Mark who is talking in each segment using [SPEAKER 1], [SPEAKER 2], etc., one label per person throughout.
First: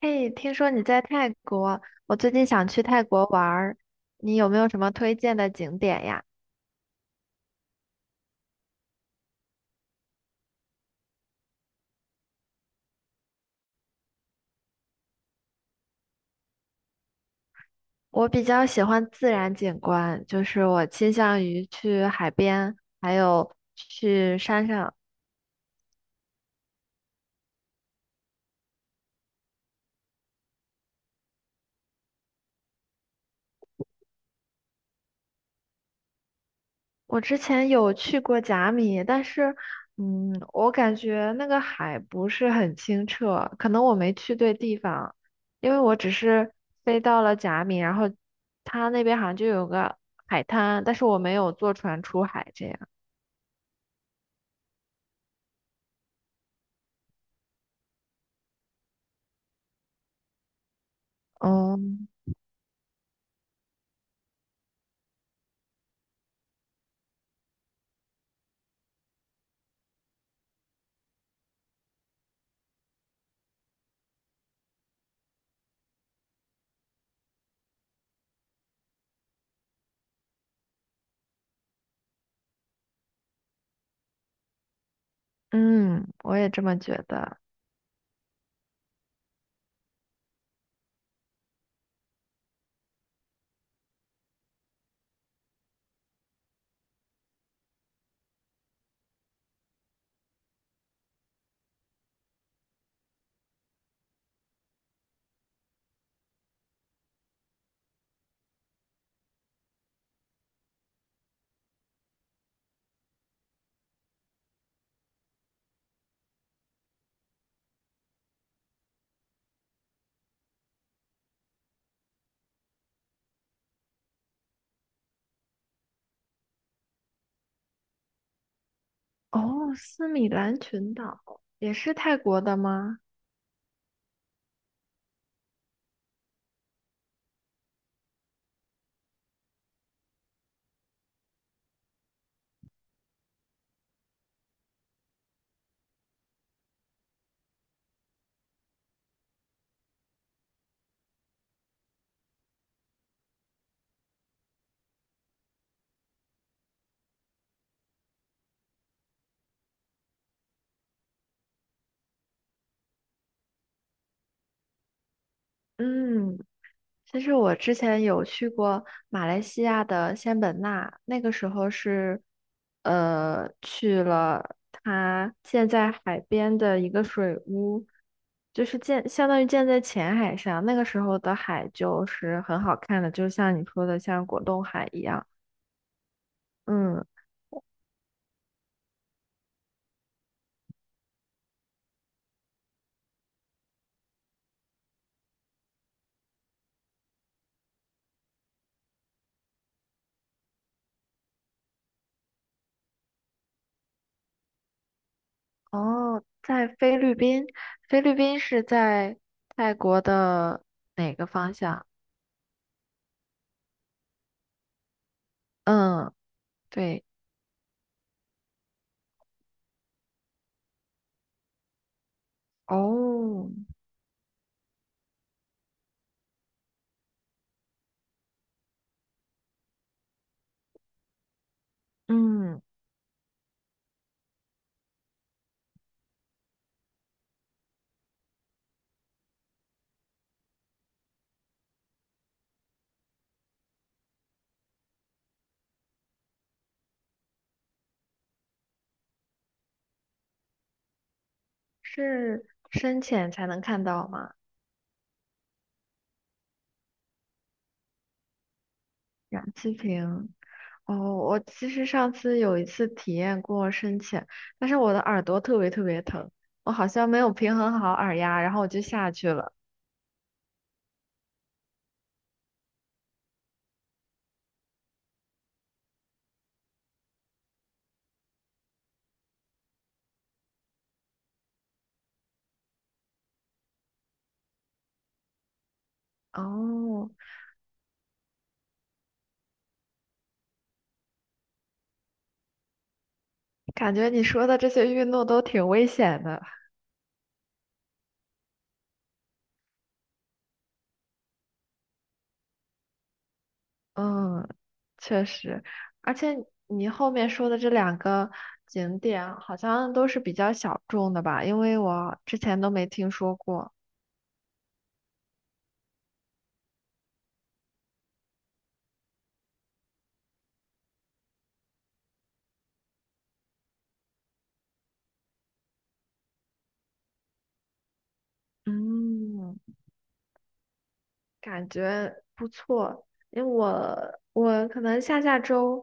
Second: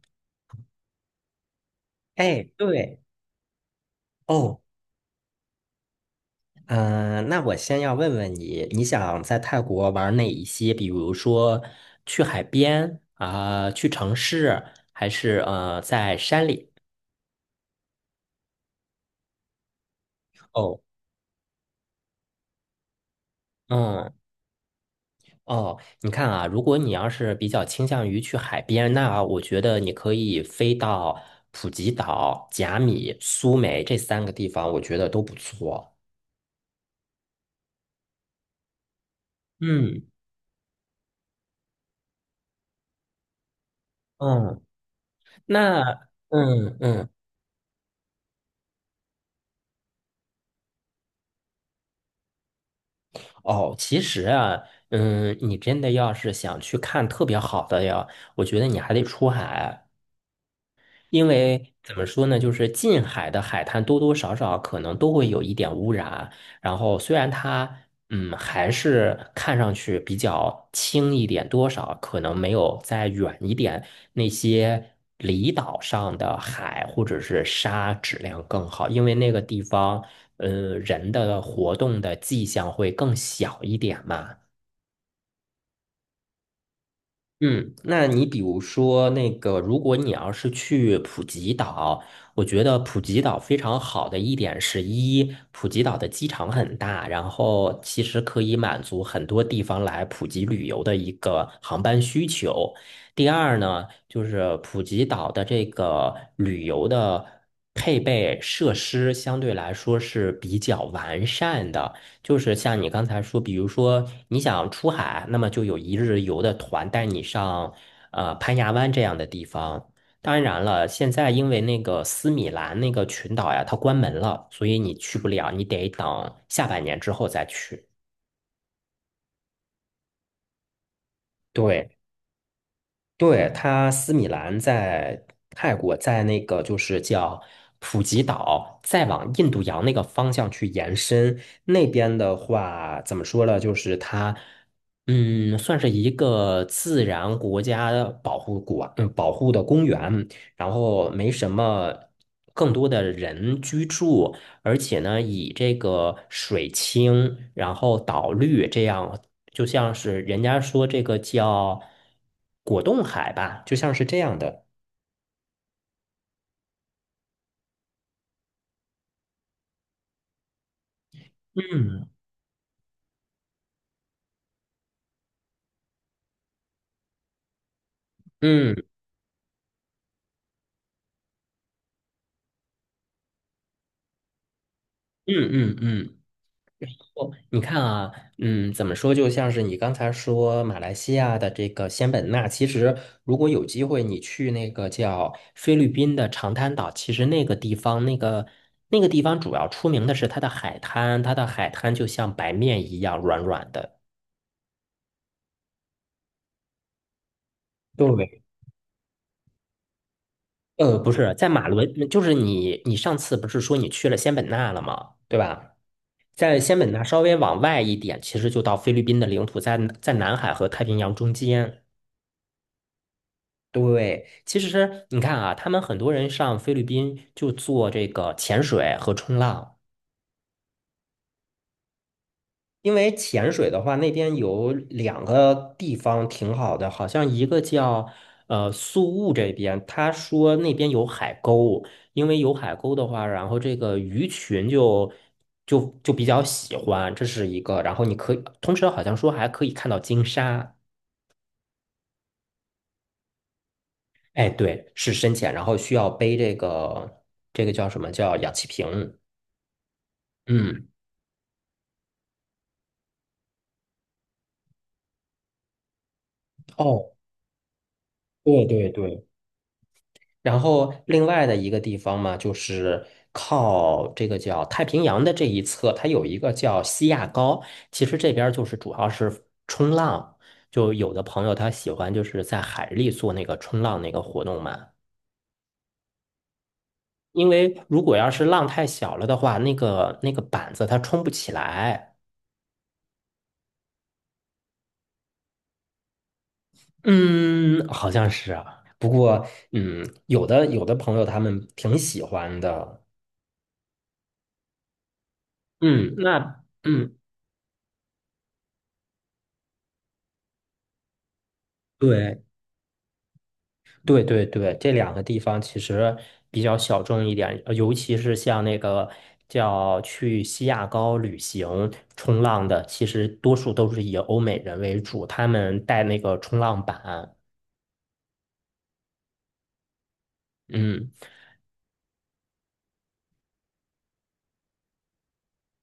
[SPEAKER 1] 哎，听说你在泰国，我最
[SPEAKER 2] 哎，
[SPEAKER 1] 近想去
[SPEAKER 2] 对
[SPEAKER 1] 泰国玩儿，你有没
[SPEAKER 2] 哦，
[SPEAKER 1] 有什么推荐的景点呀？
[SPEAKER 2] 嗯、那我先要问问你，你想在泰国玩哪一些？比如说去海边啊、去城市，还是在山里？
[SPEAKER 1] 我比较喜欢自然景观，就是
[SPEAKER 2] 哦，
[SPEAKER 1] 我倾向于去海边，还有
[SPEAKER 2] 嗯，
[SPEAKER 1] 去山上。
[SPEAKER 2] 哦，你看啊，如果你要是比较倾向于去海边，那我觉得你可以飞到普吉岛、甲米、苏梅这3个地方，我觉得都不错。
[SPEAKER 1] 我之前有去过甲米，但是，
[SPEAKER 2] 嗯
[SPEAKER 1] 我感觉那个海不是很清澈，可能我没去对
[SPEAKER 2] 嗯，
[SPEAKER 1] 地方，因为
[SPEAKER 2] 那
[SPEAKER 1] 我只是
[SPEAKER 2] 嗯
[SPEAKER 1] 飞
[SPEAKER 2] 嗯。
[SPEAKER 1] 到了甲米，然后它那边好像就有个海滩，但是我没有坐船出海这样。
[SPEAKER 2] 哦，其实啊，你真的要是想去看特别好的呀，我觉得你还得出海。因为
[SPEAKER 1] 哦，
[SPEAKER 2] 怎么说呢，就是近海的海滩多多少少可能都会有一点污染，然后虽然它还是看上去比较轻一点，多少可能没有再远一点那些离岛上的海或者是沙质量更好，因为那个地方人的活动的迹象会更小一点嘛。
[SPEAKER 1] 嗯，我也这么觉得。
[SPEAKER 2] 嗯，那你比如说那个，如果你要是去普吉岛，我觉得普吉岛非常好的一点是一，普吉岛的机场很大，然后其实可以满足很多地方来普吉旅游的一个航班需求。第二呢，就是普吉岛的这个旅游的配备设施相对来说是比较完善的。就是像你刚才说，比如说你想出海，那么就有一日游的团带你上攀牙湾这样的地方。当然了，现在因为那个斯米兰那个群岛呀，它关门了，所以你去不了，你得等下半年之后再去。
[SPEAKER 1] 哦，斯米兰群岛也
[SPEAKER 2] 对。
[SPEAKER 1] 是泰国的吗？
[SPEAKER 2] 对，它斯米兰在泰国，在那个就是叫普吉岛，再往印度洋那个方向去延伸。那边的话，怎么说呢？就是它，算是一个自然国家保护国，保护的公园。然后没什么更多的人居住，而且呢，以这个水清，然后岛绿这样，就像是人家说这个叫果冻海吧，就像是这样的。
[SPEAKER 1] 嗯，其实我之前有去过马来西亚的仙本那，那个时候
[SPEAKER 2] 嗯
[SPEAKER 1] 是，去了它建在海边的一个水屋，就是
[SPEAKER 2] 嗯
[SPEAKER 1] 建相当于建在浅海上。那个时候的海就是很好看的，就像你说的，像果冻海一样。
[SPEAKER 2] 嗯嗯嗯，
[SPEAKER 1] 嗯，
[SPEAKER 2] 哦，你看啊，怎么说？就像是你刚才说马来西亚的这个仙本那，其实如果有机会，你去那个叫菲律宾的长滩岛，其实那个地方，那个地方主要出名的是它的海滩，它的海滩就像白面一样软软的。
[SPEAKER 1] 哦，在菲律宾，菲律宾
[SPEAKER 2] 对，
[SPEAKER 1] 是在泰国的
[SPEAKER 2] 不
[SPEAKER 1] 哪个
[SPEAKER 2] 是，在
[SPEAKER 1] 方
[SPEAKER 2] 马
[SPEAKER 1] 向？
[SPEAKER 2] 伦，就是你上次不是说你去了仙本那了吗？对吧？
[SPEAKER 1] 嗯，
[SPEAKER 2] 在仙本那
[SPEAKER 1] 对，
[SPEAKER 2] 稍微往外一点，其实就到菲律宾的领土，在南海和太平洋中间。
[SPEAKER 1] 哦，
[SPEAKER 2] 对，其实你看啊，他们很多人上菲律宾就做这个潜水和冲浪，
[SPEAKER 1] 嗯，
[SPEAKER 2] 因为潜水的话，那边有两个地方挺好的，好像一个叫宿务这边，他说那边有海沟，因为有海沟的话，然后这个鱼群就比较喜欢，这是一个，然后你可以，同时好像说还可以看到鲸鲨，
[SPEAKER 1] 是深潜才能看到吗？
[SPEAKER 2] 哎，对，是深潜，然后需要背这个叫什么叫氧气瓶。
[SPEAKER 1] 氧气瓶。
[SPEAKER 2] 嗯。
[SPEAKER 1] 哦，我其实上次有一次体验过深潜，但是我的耳朵特别特别疼，我好像
[SPEAKER 2] 哦，
[SPEAKER 1] 没有平衡好耳压，然后
[SPEAKER 2] 对
[SPEAKER 1] 我就
[SPEAKER 2] 对
[SPEAKER 1] 下
[SPEAKER 2] 对，
[SPEAKER 1] 去了。
[SPEAKER 2] 然后另外的一个地方嘛，就是靠这个叫太平洋的这一侧，它有一个叫西亚高。其实这边儿就是主要是冲浪，就有的朋友他喜欢就是在海里做那个冲浪那个活动嘛。
[SPEAKER 1] 哦，
[SPEAKER 2] 因为如果要是浪太小了的话，那个板子它冲不起来。
[SPEAKER 1] 感觉你说的这些运动都挺危险的。
[SPEAKER 2] 嗯，好像是啊。不过，有的朋友他们挺喜欢的。
[SPEAKER 1] 嗯，确实，而
[SPEAKER 2] 嗯，
[SPEAKER 1] 且
[SPEAKER 2] 那
[SPEAKER 1] 你后
[SPEAKER 2] 嗯。
[SPEAKER 1] 面说的这两个景点好像都是比较小众的吧，因为我之
[SPEAKER 2] 对。
[SPEAKER 1] 前都没听说过。
[SPEAKER 2] 对对对，这两个地方其实比较小众一点，尤其是像那个叫去西雅高旅行冲浪的，其实多数都是以欧美人为主，他们带那个冲浪板。
[SPEAKER 1] 嗯，
[SPEAKER 2] 嗯
[SPEAKER 1] 感觉不错，因为我可能下下周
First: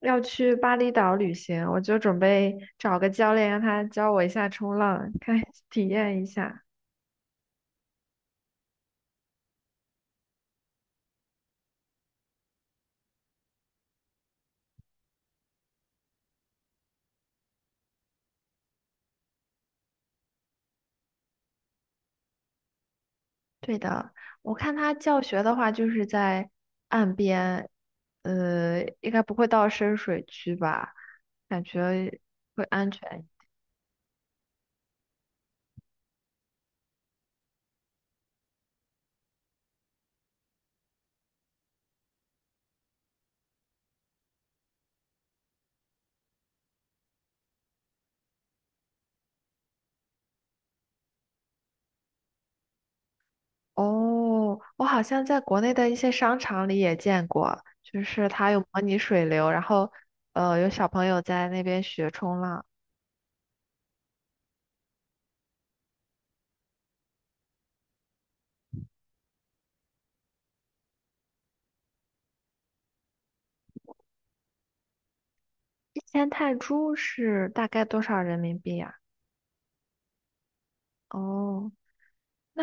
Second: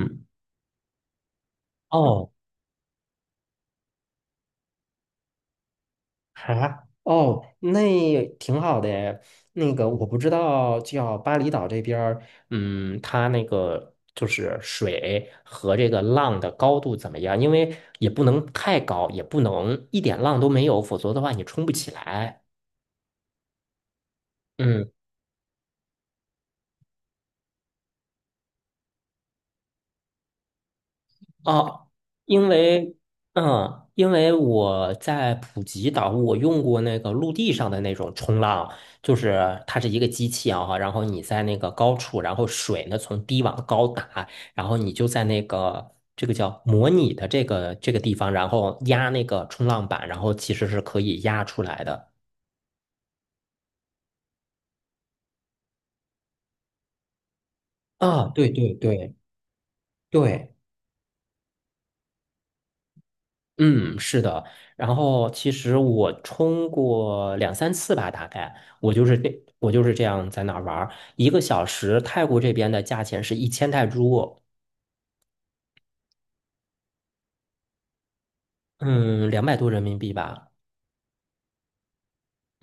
[SPEAKER 1] 要去巴厘岛旅行，我就准
[SPEAKER 2] 哦。
[SPEAKER 1] 备找个教练让他教我一下冲浪，看 体验一下。
[SPEAKER 2] 啊，哦，那也挺好的诶那个我不知道，叫巴厘岛这边儿，它那个就是水和这个浪的高度怎么样？因为也不能太高，也不能一点浪都没有，否则的话你冲不起来。
[SPEAKER 1] 对的，我看
[SPEAKER 2] 嗯。
[SPEAKER 1] 他教学的话，就是在岸边，应该不会到深水区吧？感
[SPEAKER 2] 哦，
[SPEAKER 1] 觉
[SPEAKER 2] 因
[SPEAKER 1] 会安
[SPEAKER 2] 为
[SPEAKER 1] 全。
[SPEAKER 2] 因为我在普吉岛，我用过那个陆地上的那种冲浪，就是它是一个机器啊，然后你在那个高处，然后水呢从低往高打，然后你就在那个这个叫模拟的这个地方，然后压那个冲浪板，然后其实是可以压出来的。
[SPEAKER 1] 哦，我好像在国内的一些商场里也见过，就
[SPEAKER 2] 啊，
[SPEAKER 1] 是
[SPEAKER 2] 对
[SPEAKER 1] 它有
[SPEAKER 2] 对
[SPEAKER 1] 模拟
[SPEAKER 2] 对
[SPEAKER 1] 水流，然后
[SPEAKER 2] 对。
[SPEAKER 1] 有小朋友在那边学冲浪。
[SPEAKER 2] 嗯，是的。然后其实我冲过两三次吧，大概我就是这样在那儿玩儿，1个小时，泰国这边的价钱是1000泰铢，
[SPEAKER 1] 1000泰铢是大概多少人民币呀？
[SPEAKER 2] 嗯，200多人民币吧。
[SPEAKER 1] 哦。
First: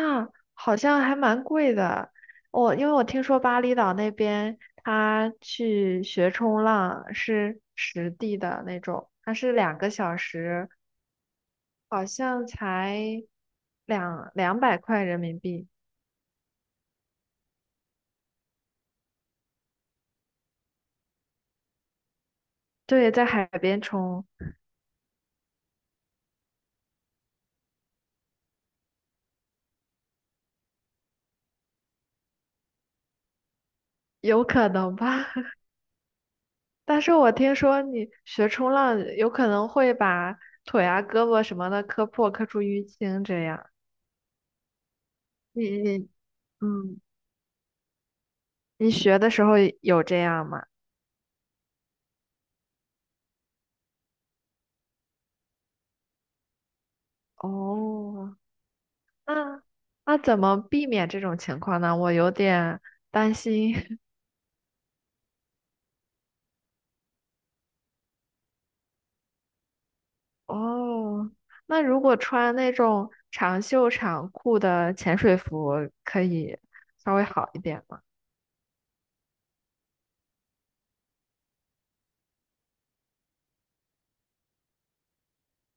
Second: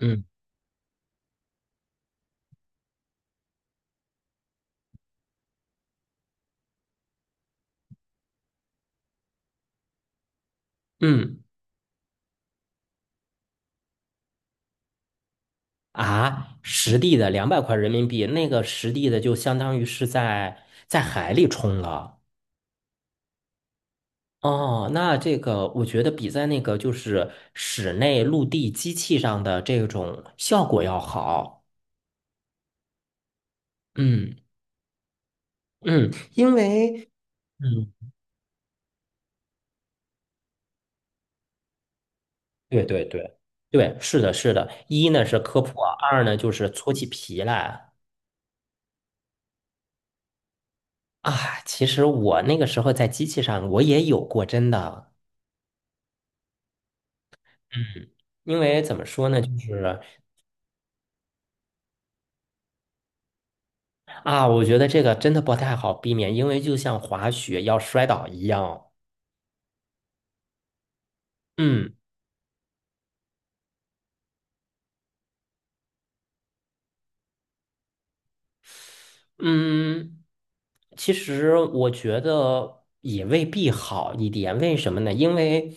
[SPEAKER 2] 嗯
[SPEAKER 1] 好像还蛮贵的。我因为我听说巴厘岛那边，他去学冲浪是实地的那种，它是2个小时，
[SPEAKER 2] 嗯
[SPEAKER 1] 好像才两百块人民币。
[SPEAKER 2] 啊，实地的200块人民币，那个实地的就相当于是在海里冲了。
[SPEAKER 1] 对，在海边冲，
[SPEAKER 2] 哦，那这个我觉得比在那个就是室内陆地机器上的这种效果要好。嗯。
[SPEAKER 1] 有可能吧？
[SPEAKER 2] 嗯因
[SPEAKER 1] 但
[SPEAKER 2] 为
[SPEAKER 1] 是我听说
[SPEAKER 2] 嗯，
[SPEAKER 1] 你学冲浪有可能会把腿啊、胳膊什么的磕破、磕出淤
[SPEAKER 2] 对对
[SPEAKER 1] 青
[SPEAKER 2] 对
[SPEAKER 1] 这样。
[SPEAKER 2] 对，是的，是的。一呢是科
[SPEAKER 1] 你
[SPEAKER 2] 普啊
[SPEAKER 1] 你
[SPEAKER 2] 二呢就是搓
[SPEAKER 1] 嗯，
[SPEAKER 2] 起皮来
[SPEAKER 1] 你学的时候有这样吗？
[SPEAKER 2] 啊。其实我那个时候在机器上我也有过，真的。嗯，
[SPEAKER 1] 哦，
[SPEAKER 2] 因为怎么说呢，就
[SPEAKER 1] 那
[SPEAKER 2] 是
[SPEAKER 1] 那怎么避免这种情况呢？我有点担心。
[SPEAKER 2] 啊，我觉得这个真的不太好避免，因为就像滑雪要摔倒一样。
[SPEAKER 1] 哦，那
[SPEAKER 2] 嗯。
[SPEAKER 1] 如果穿那种长袖长裤的潜水服，可以稍微好一点吗？
[SPEAKER 2] 嗯，其实我觉得也未必好一点，为什么呢？因为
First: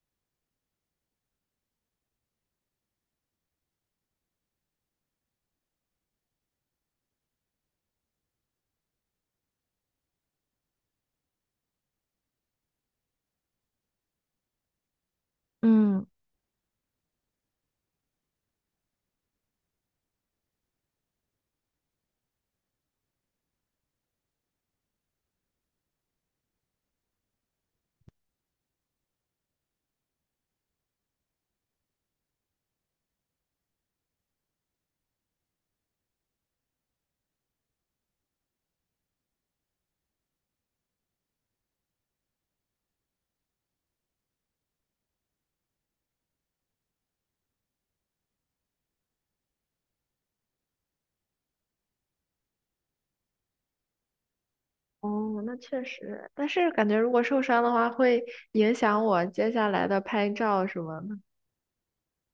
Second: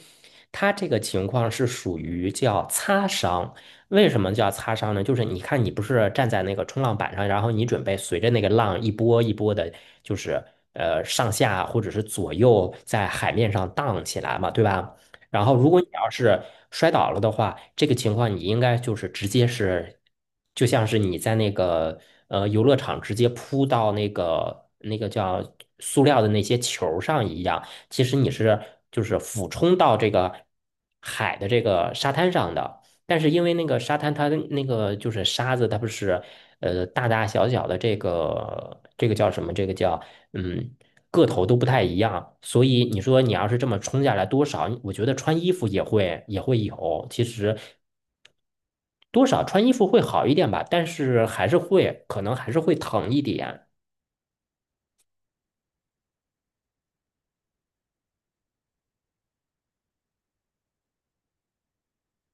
[SPEAKER 2] 他这个情况是属于叫擦伤。为什么叫擦伤呢？就是你看，你不是站在那个冲浪板上，然后你准备随着那个浪一波一波的，就是上下或者是左右在海面上荡起来嘛，对吧？然后，如果你
[SPEAKER 1] 嗯，
[SPEAKER 2] 要是摔倒了的话，这个情况你应该就是直接是，就像是你在那个游乐场直接扑到那个叫塑料的那些球儿上一样，其实你是就是俯冲到这个海的这个沙滩上的。但是因为那个沙滩它的那个就是沙子，它不是大大小小的这个叫什么？这个叫嗯。个头都不太一样，所以你说你要是这么冲下来多少，我觉得穿衣服也会有，其实多少穿衣服会好一点吧，但是还是会可能还是会疼一点。
[SPEAKER 1] 哦，那确实，但是感觉如果受伤的话，会影响我接下来的拍照什么的。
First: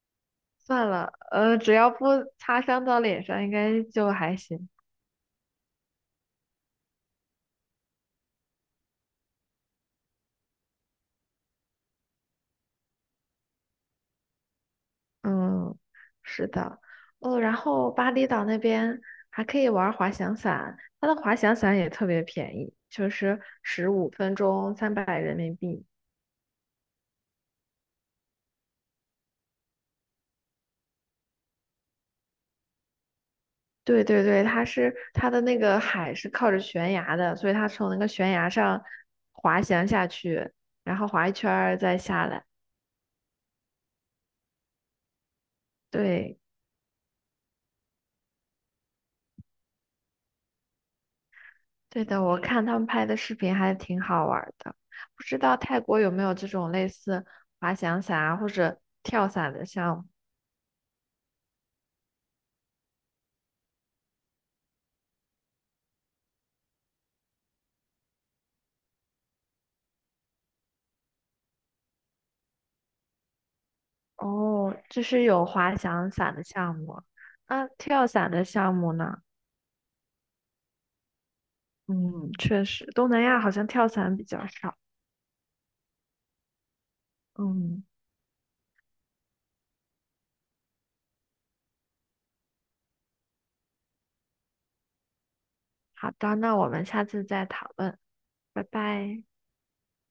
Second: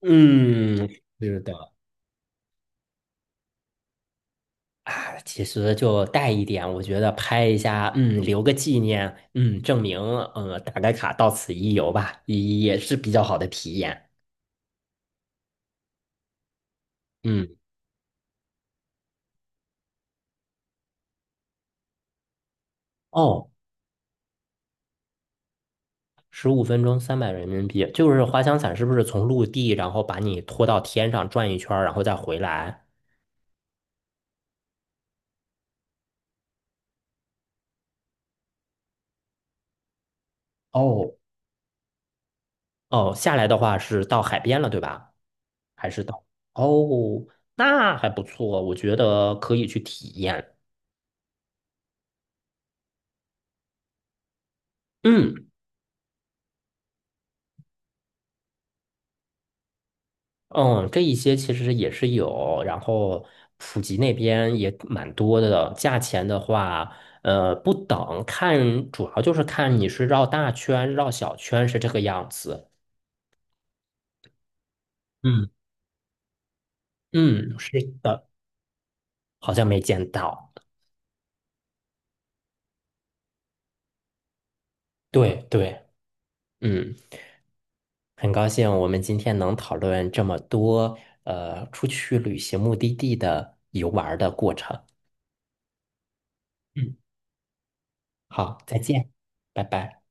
[SPEAKER 2] 嗯，
[SPEAKER 1] 算了，
[SPEAKER 2] 是的
[SPEAKER 1] 只要不擦伤到脸上，应该就还行。
[SPEAKER 2] 啊，其实就带一点，我觉得拍一下，留个纪念，证明，打个卡，到此一游吧，也是比较好的体验。
[SPEAKER 1] 嗯，是的，哦，然
[SPEAKER 2] 嗯，
[SPEAKER 1] 后巴厘岛那边还可以玩滑翔伞，它的滑翔伞也特别便宜，就是
[SPEAKER 2] 哦，
[SPEAKER 1] 15分钟300人民币。
[SPEAKER 2] 15分钟300人民币，就是滑翔伞是不是从陆地，然后把你拖到天上转一圈儿，然后再回来？
[SPEAKER 1] 对对对，它是它的那个海是靠着悬崖的，所以它从那个悬崖上滑翔下去，然后
[SPEAKER 2] 哦
[SPEAKER 1] 滑一圈儿再下来。
[SPEAKER 2] 哦，下来的话是到海边了，对吧？还是到？
[SPEAKER 1] 对
[SPEAKER 2] 哦，那还不错，我觉得可以去体验。
[SPEAKER 1] 对的，我看他们拍的视频还挺好玩儿的。不知
[SPEAKER 2] 嗯
[SPEAKER 1] 道泰国有没有这种类似滑翔伞啊或者跳伞的项目？
[SPEAKER 2] 嗯，这一些其实也是有，然后普吉那边也蛮多的。价钱的话，不等，看主要就是看你是绕大圈、绕小圈是这个样子。
[SPEAKER 1] 哦，这是有
[SPEAKER 2] 嗯。
[SPEAKER 1] 滑翔伞的项目，
[SPEAKER 2] 嗯，
[SPEAKER 1] 啊，
[SPEAKER 2] 是
[SPEAKER 1] 跳
[SPEAKER 2] 的，
[SPEAKER 1] 伞的项目呢？
[SPEAKER 2] 好像没见到。
[SPEAKER 1] 嗯，确实，东南亚好像跳伞比较少。
[SPEAKER 2] 对对，嗯，
[SPEAKER 1] 嗯，
[SPEAKER 2] 很高兴我们今天能讨论这么多，出去旅行目的地的游玩儿的过程。
[SPEAKER 1] 好的，那我们
[SPEAKER 2] 嗯，
[SPEAKER 1] 下次再讨论，
[SPEAKER 2] 好，
[SPEAKER 1] 拜
[SPEAKER 2] 再见，
[SPEAKER 1] 拜。
[SPEAKER 2] 拜拜。